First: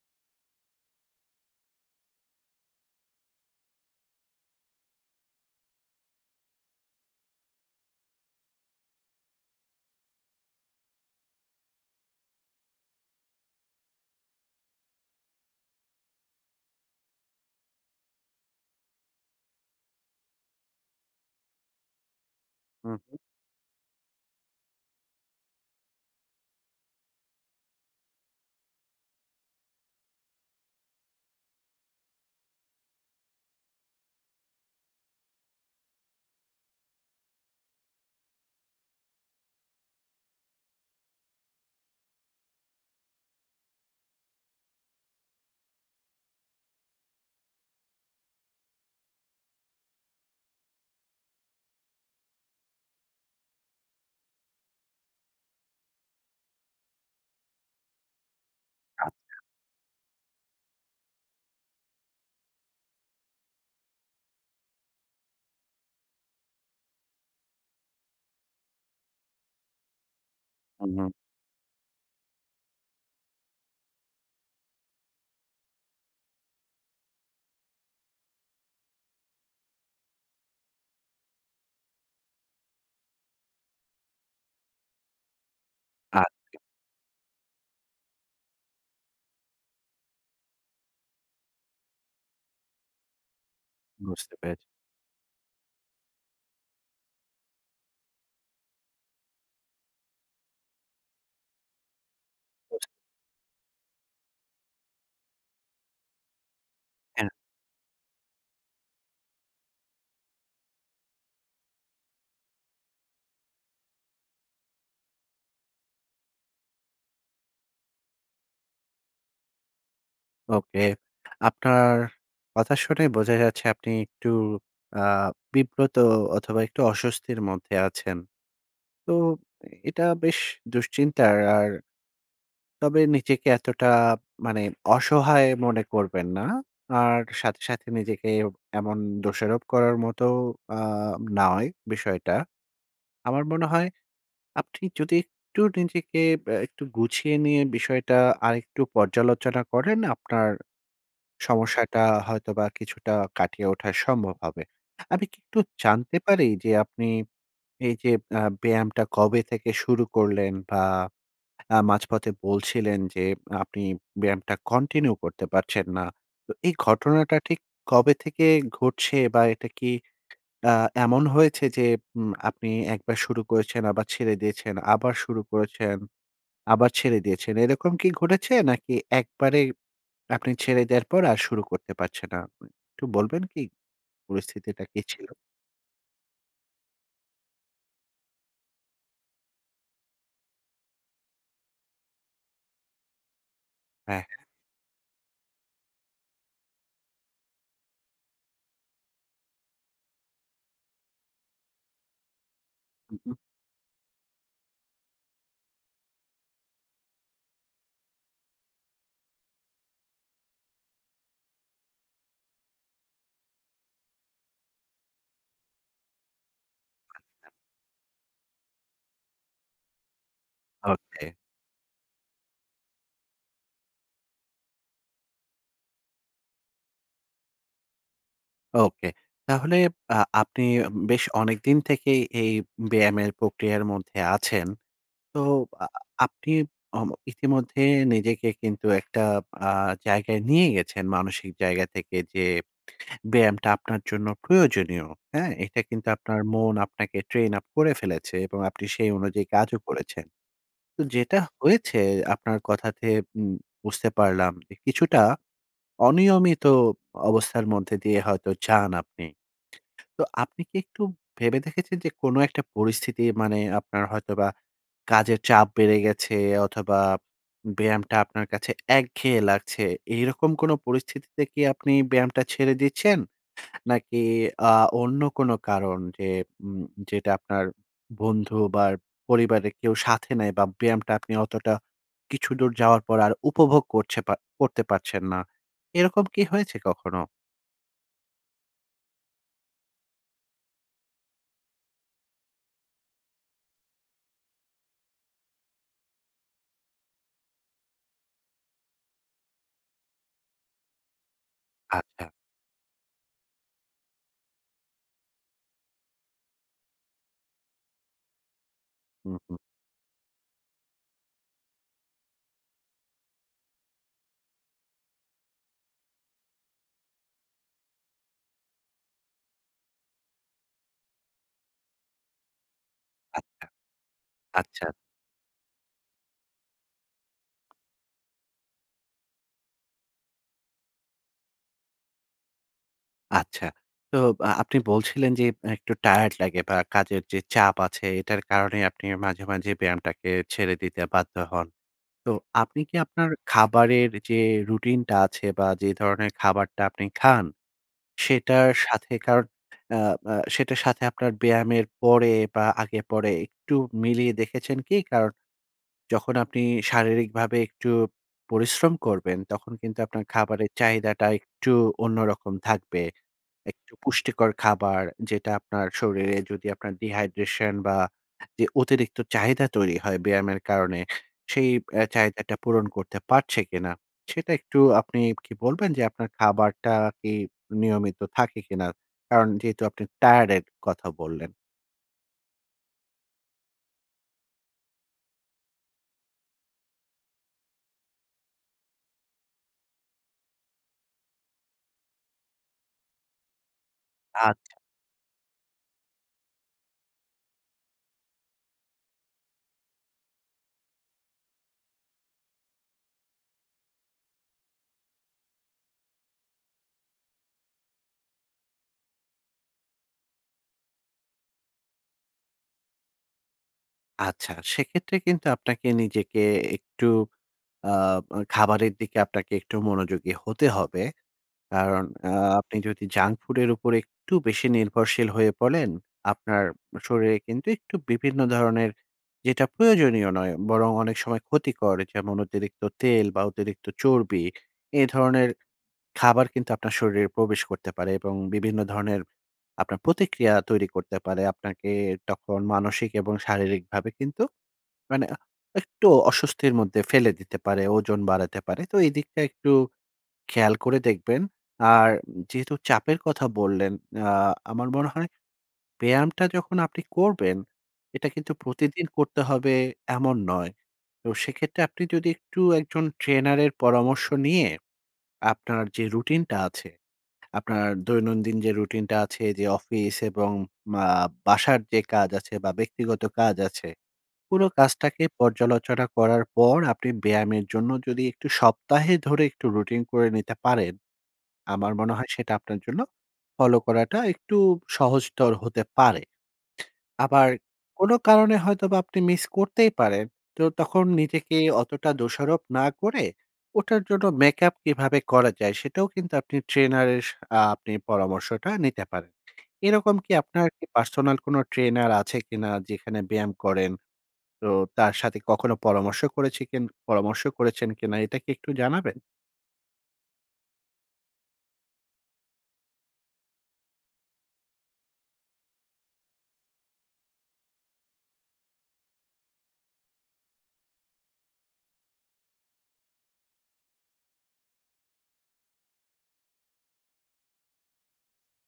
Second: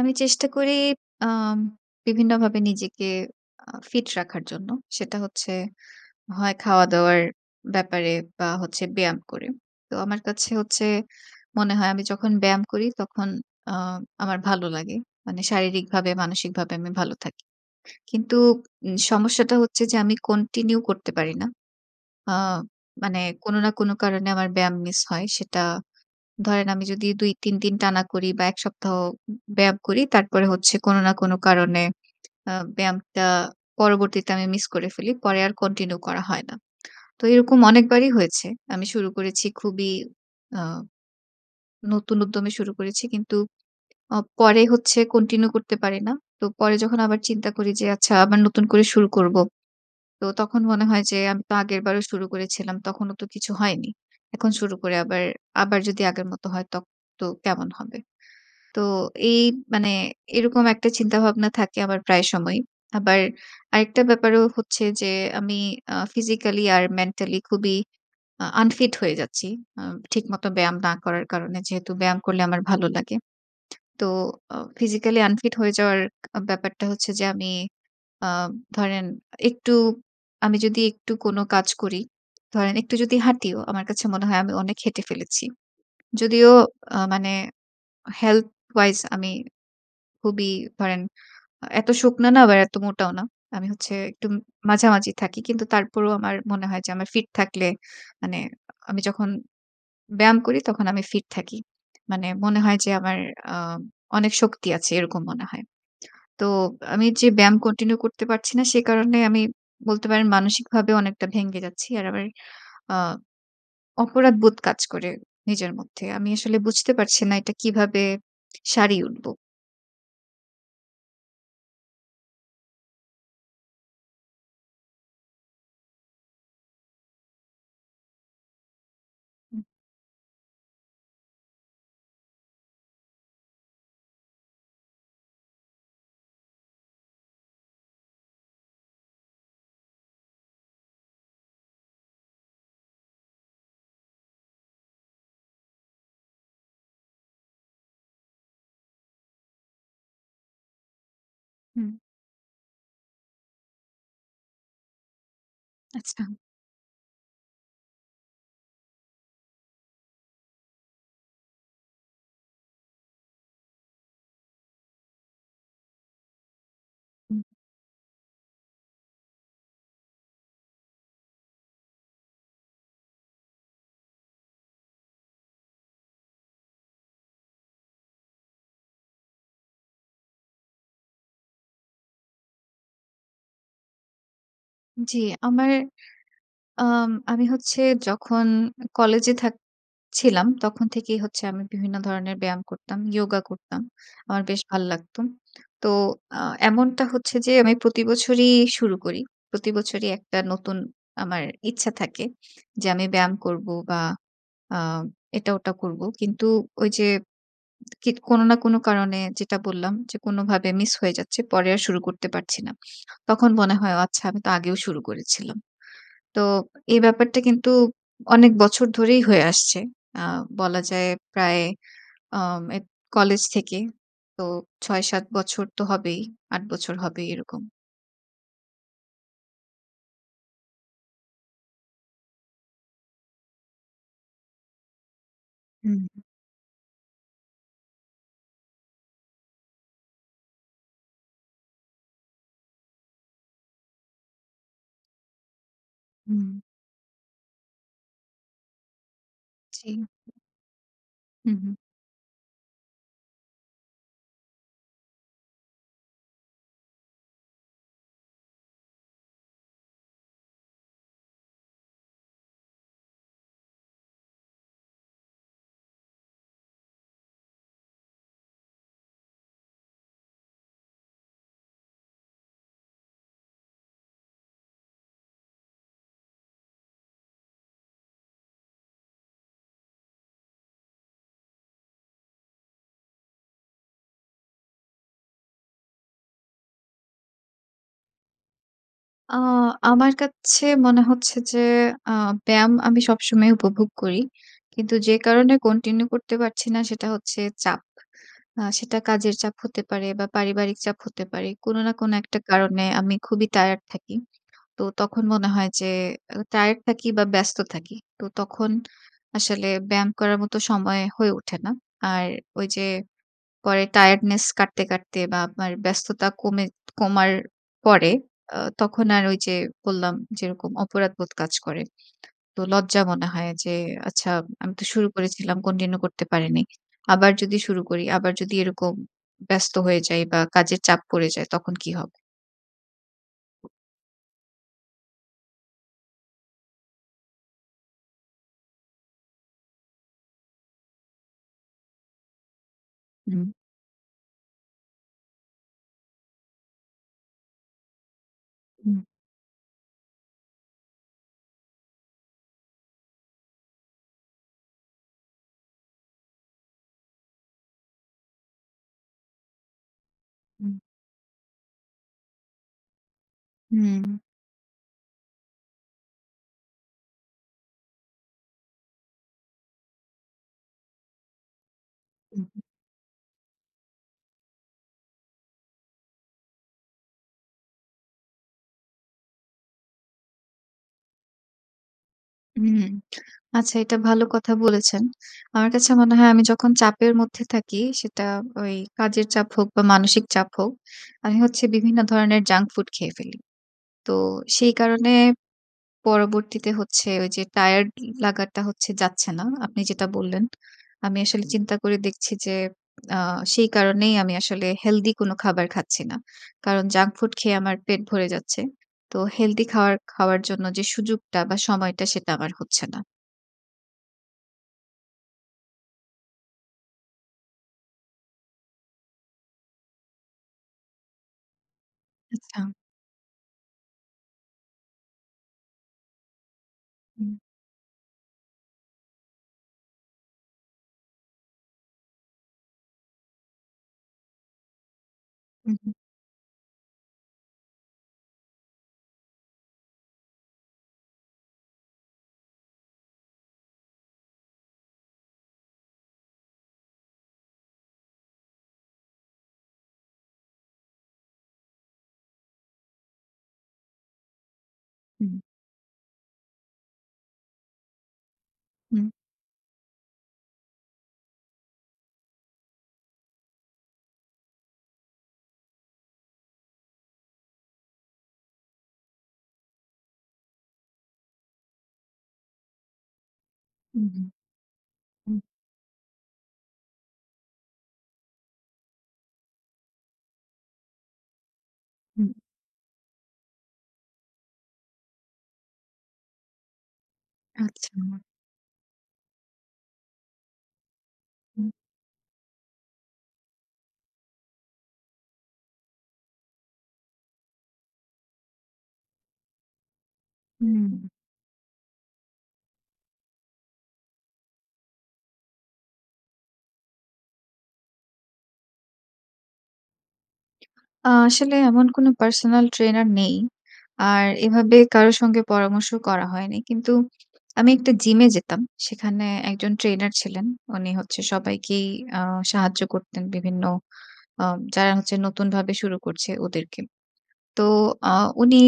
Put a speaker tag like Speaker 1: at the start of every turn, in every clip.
Speaker 1: আমি চেষ্টা করি আম বিভিন্নভাবে নিজেকে আ ফিট রাখার জন্য। সেটা হচ্ছে হয় খাওয়া-দাওয়ার ব্যাপারে বা, হচ্ছে ব্যায়াম করে। তো আমার কাছে হচ্ছে মনে হয় আমি যখন ব্যায়াম করি, তখন আ আমার ভালো লাগে। মানে শারীরিকভাবে, মানসিকভাবে আমি ভালো থাকি। কিন্তু উম সমস্যাটা হচ্ছে যে আমি continue করতে পারি না। আ
Speaker 2: হু।
Speaker 1: মানে কোনো না কোনো কারণে আমার ব্যায়াম মিস হয়। সেটা ধরেন আমি যদি ২, ৩ দিন টানা করি বা, ১ সপ্তাহ উ উব ব্যায়াম করি। তারপরে হচ্ছে কোনো না কোনো কারণে আ ব্যায়ামটা পরবর্তীতে আমি মিস করে ফেলি। পরে আর continue করা হয় না। তো এরকম অনেকবারই হয়েছে। আমি শুরু করেছি খুবই আ নতুন উদ্যমে শুরু করেছি। কিন্তু আ পরে হচ্ছে continue করতে পারি না। তো পরে যখন আবার চিন্তা করি যে আচ্ছা, আবার নতুন করে শুরু করবো। তো তখন মনে হয় যে আমি তো আগেরবারও শুরু করেছিলাম, তখনও তো কিছু হয়নি। এখন শুরু করে আবার, আবার যদি আগের মত হয়, তখন তো কেমন হবে? তো
Speaker 2: আচ্ছা।
Speaker 1: এই মানে এরকম একটা চিন্তাভাবনা থাকে আমার প্রায় সময়ই। আবার আরেকটা ব্যাপারও হচ্ছে যে, আমি আ physically আর mentally খুবই আ unfit হয়ে যাচ্ছি আম ঠিক মতো ব্যায়াম
Speaker 2: হু,
Speaker 1: না
Speaker 2: হু।
Speaker 1: করার কারণে। যেহেতু ব্যায়াম করলে আমার ভালো লাগে, তো আও physically unfit হয়ে যাওয়ার ব্যাপারটা হচ্ছে যে আমি আম ধরেন, একটু আমি যদি একটু কোনো কাজ করি, ধরেন একটু যদি হাঁটিও, আমার কাছে মনে হয় আমি অনেক হেঁটে ফেলেছি। যদিও
Speaker 2: আচ্ছা।
Speaker 1: আ মানে health wise আমি খুবই ধরেন, এত শুকনা না বা, এত মোটাও না। আমি হচ্ছে একটু
Speaker 2: বুঝতে
Speaker 1: উম
Speaker 2: পেরেছি।
Speaker 1: মাঝামাঝি থাকি। কিন্তু তারপরও আমার মনে হয় যে আমার ফিট থাকলে মানে আমি যখন ব্যায়াম করি, তখন আমি ফিট থাকি। মানে মনে হয়
Speaker 2: [unintelligible]
Speaker 1: যে আমার আম অনেক শক্তি আছে। এরকম মনে হয়। তো আমি যে
Speaker 2: হ্যাঁ।
Speaker 1: ব্যায়াম continue করতে পারছি না, সে কারণে আমি বলতে পারেন মানসিকভাবে অনেকটা ভেঙে যাচ্ছি। আর আমার আ অপরাধবোধ কাজ করে নিজের মধ্যে। আমি আসলে বুঝতে পারছি না, এটা কীভাবে সারিয়ে উঠবো?
Speaker 2: ওকে। আপনার কথা শুনেই বোঝা যাচ্ছে আপনি একটু আ বিব্রত অথবা একটু অস্বস্তির মধ্যে আছেন। তো
Speaker 1: হু।
Speaker 2: এটা বেশ দুশ্চিন্তার আর তবে নিজেকে এতটা মানে অসহায় মনে করবেন না। আর সাথে সাথে নিজেকে এমন দোষারোপ করার মতো আ নয় বিষয়টা। আমার মনে হয় আপনি যদি একটু নিজেকে আ একটু গুছিয়ে নিয়ে বিষয়টা আরেকটু পর্যালোচনা করেন, আপনার
Speaker 1: হুম।
Speaker 2: সমস্যাটা হয়তো বা কিছুটা কাটিয়ে ওঠা সম্ভব হবে। আমি কি একটু জানতে
Speaker 1: আচ্ছা।
Speaker 2: পারি যে, আপনি এই যে আ ব্যায়ামটা কবে থেকে শুরু করলেন? বা আ মাঝপথে বলছিলেন যে, আপনি ব্যায়ামটা continue করতে পারছেন না। তো এই ঘটনাটা
Speaker 1: হুম।
Speaker 2: ঠিক কবে থেকে ঘটছে? বা এটা কি আ এমন হয়েছে যে, উম আপনি একবার শুরু করেছেন, আবার ছেড়ে দিয়েছেন, আবার শুরু করেছেন, আবার ছেড়ে দিয়েছেন, এরকম কি ঘটেছে? নাকি একবারে আপনি ছেড়ে দেওয়ার পর আর শুরু করতে পারছেন না? আ একটু বলবেন কি, পরিস্থিতিটা কি
Speaker 1: জি,
Speaker 2: ছিল?
Speaker 1: আমার আম আমি হচ্ছে যখন কলেজে থাক ছিলাম। তখন থেকেই হচ্ছে, আমি বিভিন্ন ধরনের ব্যায়াম করতাম, yoga করতাম।
Speaker 2: হ্যাঁ, হ্যাঁ।
Speaker 1: আমার বেশ ভাল লাগতো। তো আ এমনটা হচ্ছে যে, আমি প্রতিবছরই শুরু করি। প্রতিবছরই একটা নতুন আমার ইচ্ছা থাকে, যে আমি
Speaker 2: হু,
Speaker 1: ব্যায়াম
Speaker 2: হু।
Speaker 1: করবো বা আ এটা-ওটা করবো। কিন্তু ঐ যে কিৎ কোন না কোন কারণে যেটা বললাম যে কোনভাবে মিস হয়ে যাচ্ছে। পরে আর শুরু করতে পারছি না। তখন মনে হয়, ও আচ্ছা, আমি তো আগেও শুরু করেছিলাম। তো এই ব্যাপারটা
Speaker 2: আচ্ছা।
Speaker 1: কিন্তু অনেক বছর ধরেই হয়ে আসছে। আ বলা যায়
Speaker 2: ওকে।
Speaker 1: প্রায় আম এক কলেজ থেকে। তো ৬ ৭ বছর তো হবেই। ৮ বছর হবেই এরকম।
Speaker 2: OK তাহলে আ আপনি বেশ অনেকদিন থেকেই এই ব্যায়ামের প্রক্রিয়ার মধ্যে আছেন? তো আ
Speaker 1: উম, হু।
Speaker 2: আপনি ও ইতিমধ্যে নিজেকে কিন্তু একটা আ জায়গায় নিয়ে গেছেন। মানসিক জায়গা থেকে যে ব্যায়ামটা আপনার জন্য প্রয়োজনীয়। হ্যাঁ? এটা কিন্তু আপনার
Speaker 1: হুম।
Speaker 2: মন আপনাকে Train-up করে ফেলেছে। এবং আপনি সেই অনুযায়ী কাজও
Speaker 1: জী।
Speaker 2: করেছেন। যেটা
Speaker 1: হু, হু।
Speaker 2: হয়েছে আপনার কথাতে উম বুঝতে পারলাম কিছুটা অনিয়মিত অবস্থার মধ্যে দিয়ে হয়তো যান আপনি। তো আপনি কি একটু ভেবে দেখেছেন যে কোন একটা পরিস্থিতি, মানে আপনার হয়তোবা কাজের চাপ বেড়ে গেছে অথবা ব্যায়ামটা আপনার কাছে একঘেয়ে লাগছে। এরকম কোন পরিস্থিতিতে কি আপনি ব্যায়ামটা ছেড়ে দিচ্ছেন? নাকি আ অন্য কোন কারণ যে উম যেটা আপনার বন্ধু বা পরিবারের কেউ সাথে নাই। বা ব্যায়ামটা আপনি অতটা কিছুদূর যাওয়ার পর আর উপভোগ করছে পা করতে পারছেন না। এরকম কি হয়েছে কখনো?
Speaker 1: আ আমার কাছে মনে হচ্ছে যে, আ ব্যায়াম আমি সবসময়ই উপভোগ করি। কিন্তু যে কারণে continue করতে পারছি না, সেটা হচ্ছে চাপ। আ সেটা কাজের চাপ হতে পারে বা, পারিবারিক চাপ হতে পারে। কোন না কোন
Speaker 2: আচ্ছা।
Speaker 1: একটা কারণে আমি খুবই টায়ার্ড থাকি। তো তখন মনে হয় যে আ টায়ার্ড থাকি বা, ব্যস্ত থাকি। তো তখন
Speaker 2: হু, হু।
Speaker 1: আসলে ব্যায়াম করার মতো সময় হয়ে ওঠে না। আর ঐযে পরে টায়ার্ডনেস কাটতে, কাটতে বা, আপনার ব্যস্ততা কমে কমার পরে অ তখন আর ঐযে বললাম, যেরকম অপরাধবোধ কাজ করে। তো লজ্জা মনে
Speaker 2: আচ্ছা,
Speaker 1: হয় যে, আচ্ছা আমি তো
Speaker 2: আচ্ছা।
Speaker 1: শুরু করেছিলাম, continue করতে পারিনি। আবার যদি শুরু করি আবার যদি এরকম ব্যস্ত হয়ে যাই বা, কাজের চাপ পড়ে যায়, তখন কি হবে?
Speaker 2: আচ্ছা। তো বা আপনি বলছিলেন যে, অ্যা একটু টায়ার্ড লাগে বা, কাজের যে চাপ আছে, এটার কারণে আপনি মাঝে, মাঝে ব্যায়ামটাকে ছেড়ে দিতে বাধ্য হন। তো আপনি কি আপনার
Speaker 1: হুম।
Speaker 2: খাবারের যে রুটিনটা আছে বা, যে ধরনের খাবারটা আপনি খান, সেটার
Speaker 1: হুম।
Speaker 2: সাথেকার আ আ সেটার সাথে আপনার ব্যায়ামের পরে বা, আগে পরে একটু মিলিয়ে দেখেছেন কি? কারন, যখন আপনি শারীরিকভাবে একটু পরিশ্রম করবেন, তখন কিন্তু আপনার খাবারের
Speaker 1: হুম।
Speaker 2: চাহিদাটা একটু অন্যরকম থাকবে। একটু
Speaker 1: হুম।
Speaker 2: পুষ্টিকর খাবার যেটা আপনার শরীরে যদি আপনার dehydration বা, যে অতিরিক্ত চাহিদা তৈরি হয় ব্যায়ামের কারণে, সেই বে
Speaker 1: হু,
Speaker 2: চাহিদাটা
Speaker 1: হুম।
Speaker 2: পূরণ করতে পারছে কিনা, সেটা একটু আপনি কি বলবেন? যে আপনার খাবারটা কি নিয়মিত থাকে কিনা? কারণ, যেহেতু আপনি টায়ার্ডের কথা বললেন।
Speaker 1: হুম। আচ্ছা, এটা ভালো কথা বলেছেন। আমার কাছে মনে হয় আমি যখন চাপের মধ্যে থাকি। সেটা ওই কাজের চাপ হোক বা, মানসিক চাপ হোক। আমি হচ্ছে বিভিন্ন ধরনের junk ফুড খেয়ে ফেলি। তো সেই
Speaker 2: আচ্ছা।
Speaker 1: কারণে পরবর্তীতে হচ্ছে ঐযে টায়ার্ড লা লাগাটা হচ্ছে, যাচ্ছে না। আপনি যেটা বললেন, আমি আসলে চিন্তা করে দেখছি যে আ সেই কারণেই আমি আসলে হেলদি কোন খাবার খাচ্ছি না। কারণ, junk ফুড খেয়ে আমার পেট ভরে যাচ্ছে। তো হেলদি খাওয়ার, খাওয়ার জন্য যে সুযোগটা বা, সময়টা সেটা আমার হচ্ছে না।
Speaker 2: আচ্ছা, সেক্ষেত্রে কিন্তু আপনাকে নিজেকে একটু আব খাবারের দিকে আপনাকে একটু মনোযোগী হতে হবে। কারণ আ
Speaker 1: আচ্ছা।
Speaker 2: আপনি যদি junk ফুডের উপর একটু বেশি নির্ভরশীল হয়ে পড়েন, আপনার
Speaker 1: হুম।
Speaker 2: শরীরে কিন্তু একটু বিভিন্ন ধরনের যেটা প্রয়োজনীয় নয় বরং অনেক সময় ক্ষতিকর। যেমন অতিরিক্ত তেল বা অতিরিক্ত চর্বি, এ ধরনের
Speaker 1: হু, হু।
Speaker 2: খাবার কিন্তু আপনার শরীরে প্রবেশ করতে পারে এবং বিভিন্ন ধরনের আপনার প্রতিক্রিয়া তৈরি করতে পারে। আপনাকে তখন মানসিক এবং শারীরিকভাবে কিন্তু মানে আ একটু অস্বস্তির মধ্যে ফেলে দিতে পারে। ওজন বাড়াতে পারে। তো এদিকটা একটু খেয়াল করে দেখবেন। আর উম যেহেতু চাপের কথা বললেন, আ আমার মনে হয়
Speaker 1: হুম।
Speaker 2: ব্যায়ামটা যখন আপনি করবেন, এটা কিন্তু প্রতিদিন
Speaker 1: হুম।
Speaker 2: করতে হবে, এমন নয়। তো সেক্ষেত্রে আপনি যদি একটু একজন ট্রেনারের পরামর্শ নিয়ে আপনার যে রুটিনটা আছে, আপনার দৈনন্দিন যে রুটিনটা আছে যে, অফিস এবং মা বাসার যে কাজ আছে বা, ব্যক্তিগত কাজ আছে।
Speaker 1: হু, হু।
Speaker 2: পুরো কাজটাকে
Speaker 1: হুম।
Speaker 2: পর্যালোচনা করার পর, আপনি ব্যায়ামের জন্য যদি একটু সপ্তাহে ধরে একটু রুটিন করে নিতে পারেন, আমার মনে হয়
Speaker 1: হুম।
Speaker 2: সেটা আপনার জন্য ফলো করাটা একটু সহজতর হতে পারে। আবার
Speaker 1: আচ্ছা।
Speaker 2: কোন কারণে হয়তোবা আপনি মিস করতেই পারেন। তো তখন নিজেকে
Speaker 1: হুম।
Speaker 2: অতটা দোষারোপ না করে ওটার জন্য make up কিভাবে করা যায়, সেটাও কিন্তু আপনি ট্রেনারের স আ আপনি পরামর্শটা নিতে পারেন। এরকম কি আপনার কি
Speaker 1: হুম।
Speaker 2: পার্সোনাল কোনো ট্রেনার আছে কিনা যেখানে ব্যায়াম করেন? তো তার সাথে কখনো পরামর্শ করেছে কিন পরামর্শ করেছেন কিনা? এটা কি একটু জানাবেন?
Speaker 1: আ আসলে এমন কোনো পার্সোনাল ট্রেনার নেই। আর এভাবে কারো সঙ্গে পরামর্শ করা হয়নি। কিন্তু আমি একটা জিমে যেতাম। সেখানে ১ জন ট্রেনার ছিলেন। উনি হচ্ছে সবাইকেই আ সাহায্য করতেন বিভিন্ন আম যারা হচ্ছে নতুনভাবে শুরু করছে ওদেরকে। তো আ উনি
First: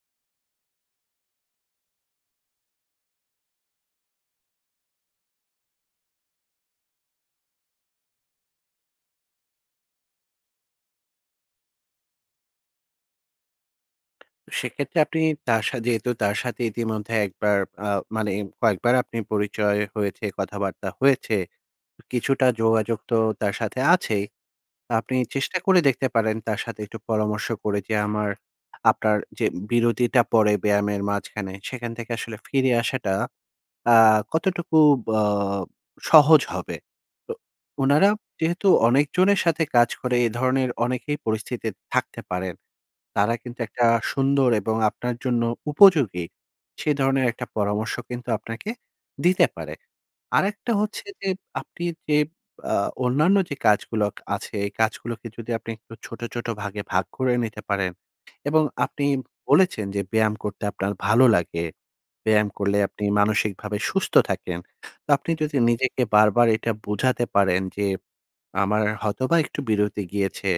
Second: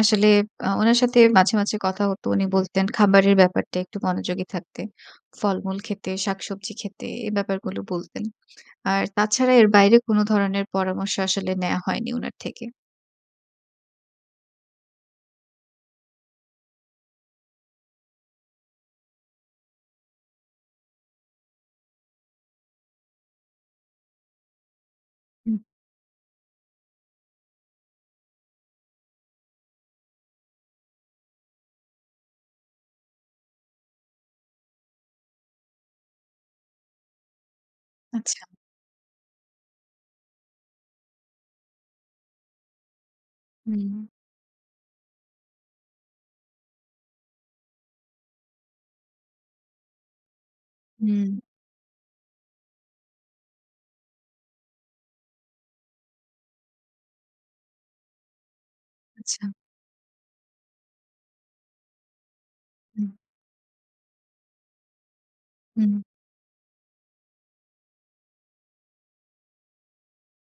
Speaker 1: আসলে আ উনার সাথে মাঝে, মাঝে কথা হতো। উনি বলতেন খাবারের ব্যাপারটা একটু মনোযোগী থাকতে। ফলমূল খেতে, শাকসবজি খেতে। এ ব্যাপারগুলো বলতেন। আর তাছাড়া এর বাইরে কোনো ধরনের পরামর্শ আসলে নেয়া হয়নি উনার থেকে।
Speaker 2: সেক্ষেত্রে আপনি তার সা যেহেতু তার সাথে ইতিমধ্যে একবার আ মানে কয়েকবার আপনি পরিচয় হয়েছে, কথাবার্তা হয়েছে, কিছুটা যোগাযোগ তো তার সাথে আছেই। আপনি চেষ্টা
Speaker 1: হু।
Speaker 2: করে দেখতে পারেন তার সাথে একটু পরামর্শ করে যে, আমার আপনার যে বিরতিটা পড়ে ব্যায়ামের মাঝখানে, সেখান থেকে আসলে ফিরে আসাটা আ কতটুকু বাব সহজ হবে। তো উনারা
Speaker 1: আচ্ছা।
Speaker 2: যেহেতু অনেকজনের সাথে কাজ করে, এ ধরনের অনেকেই পরিস্থিতিতে থাকতে পারেন। তারা কিন্তু একটা
Speaker 1: হুম।
Speaker 2: সুন্দর এবং আপনার জন্য উপযোগী, সে ধরনের একটা পরামর্শ কিন্তু আপনাকে দিতে পারে। আরেকটা হচ্ছে যে
Speaker 1: হুম।
Speaker 2: আপনি যে আ অন্যান্য যে কাজগুলো কা আছে, এ কাজগুলোকে যদি আপনি একটু ছোট, ছোট ভাগে ভাগ করে নিতে পারেন এবং আপনি
Speaker 1: আচ্ছা।
Speaker 2: বলেছেন যে ব্যায়াম করতে আপনার ভালো লাগে। ব্যায়াম করলে আপনি
Speaker 1: হু।
Speaker 2: মানসিকভাবে সুস্থ থাকেন। তো আপনি যদি
Speaker 1: হুম।
Speaker 2: নিজেকে বারবার এটা বুঝাতে পারেন যে, আমার হয়তোবা একটু বিরতি গিয়েছে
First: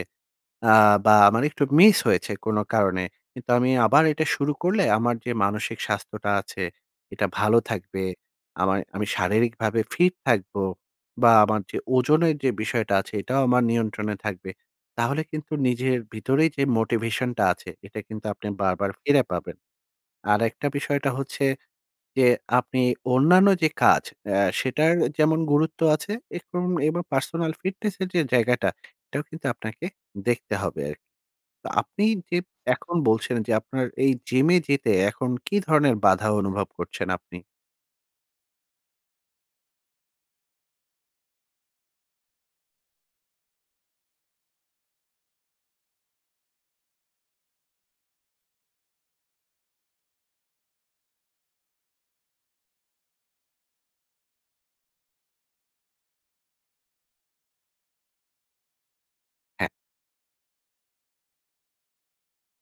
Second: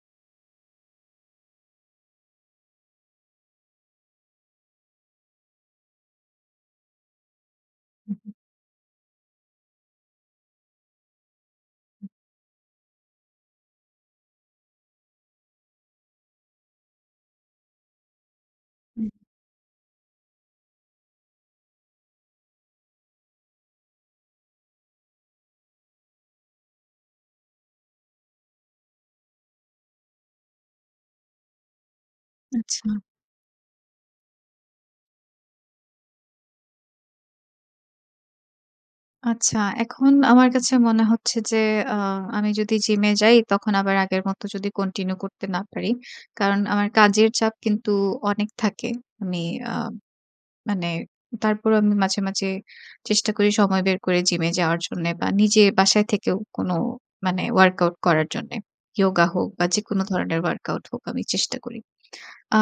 Speaker 2: আ বা, আমার একটু মিস হয়েছে কোনো কারণে। কিন্তু আমি আবার এটা শুরু করলে আমার যে মানসিক স্বাস্থ্যটা আছে, এটা ভালো থাকবে,
Speaker 1: হু, হু।
Speaker 2: আমায় আমি শারীরিকভাবে ফিট থাকবো বা, আমার যে
Speaker 1: হু।
Speaker 2: ওজনের যে বিষয়টা আছে, এটাও আমার নিয়ন্ত্রণে থাকবে। তাহলে কিন্তু নিজের ভিতরেই যে মোটিভেশনটা আছে, এটা কিন্তু আপনি বারবার
Speaker 1: হুম।
Speaker 2: ফিরে পাবেন। আরেকটা বিষয়টা হচ্ছে যে আপনি অন্যান্য যে কাজ, অ্যা সেটার অ্যা যেমন গুরুত্ব আ এরকম এবার পার্সোনাল ফিটনেসের যে জায়গাটা, এটাও কিন্তু আপনাকে দেখতে হবে আরকি। তো আপনি যে এখন
Speaker 1: আচ্ছা।
Speaker 2: বলছেন যে, আপনার এই জিমে যেতে এখন কী ধরনের বাধা অনুভব করছেন আপনি?
Speaker 1: আচ্ছা, এখন আমার কাছে মনে হচ্ছে যে আ আমি যদি Gym যাই, তখন আবার আগের মত যদি Continue করতে না পারি। কারণ আমার কাজের চাপ কিন্তু অনেক থাকে। আমি আ মানে তারপরও আমি মাঝে মাঝে চেষ্টা করি সময় বের করে Gym এ যাওয়ার জন্য বা নিজে বাসায় থেকেও কোনো মানে WorkOut করার জন্যে। Yoga হোক বা
Speaker 2: হ্যাঁ।
Speaker 1: যেকোনো ধরনের WorkOut হোক আমি চেষ্টা করি।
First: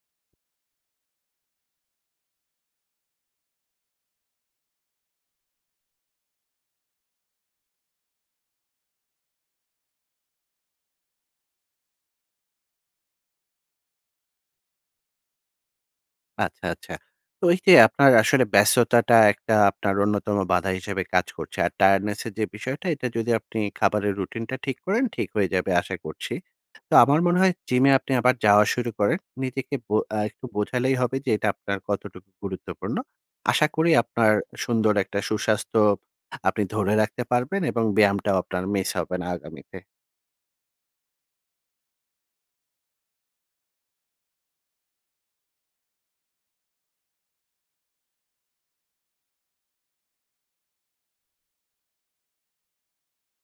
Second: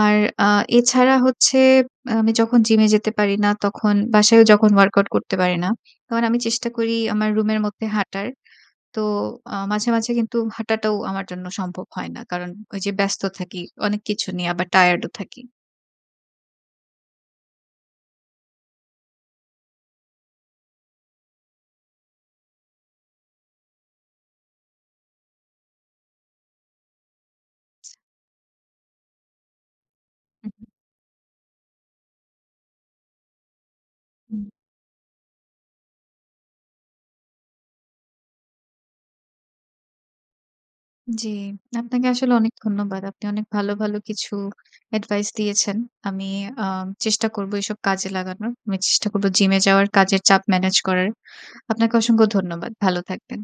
Speaker 1: আর আ এছাড়া হচ্ছে আম আমি যখন Gym এ যেতে পারি না তখন বাসায়ও যখন WorkOut করতে পারি না। কারণ আমি চেষ্টা করি আমার Room এর মধ্যে হাঁটার। তো আ মাঝে মাঝে কিন্তু হাঁটাটাও আমার জন্য সম্ভব হয় না। কারণ ওই যে ব্যস্ত থাকি, অনেক কিছু নিয়ে আবার Tired ও থাকি।
Speaker 2: আচ্ছা আচ্ছা। তো ওই যে আপনার আসলে ব্যস্ততাটা একটা আপনার অন্যতম বাধা হিসাবে কাজ করছে। আর Tiredness এর যে বিষয়টা এটা যদি আপনি খাবারের Routine টা ঠিক করেন, ঠিক হয়ে যাবে আশা করছি। তো আমার মনে হয় Gym এ আপনি আবার যাওয়া শুরু করেন। নিজেকে বো আ একটু
Speaker 1: হু, হু।
Speaker 2: বোঝালেই হবে যে এটা আপনার কতটুকু গুরুত্বপূর্ণ। আশা করি আপনার
Speaker 1: হুম।
Speaker 2: সুন্দর একটা সুস্বাস্থ্য আপনি ধরে রাখতে পারবেন এবং ব্যায়ামটাও আপনার Miss হবে না আগামীতে।
Speaker 1: জি। আপনাকে আসলে অনেক ধন্যবাদ। আপনি অনেক ভালো ভালো কিছু Advice দিয়েছেন। আমি আ চেষ্টা করবো এসব কাজে লাগানোর। আমি চেষ্টা করব Gym এ যাওয়ার, কাজের চাপ Manage করার। আপনাকে অসংখ্য ধন্যবাদ। ভালো থাকবেন।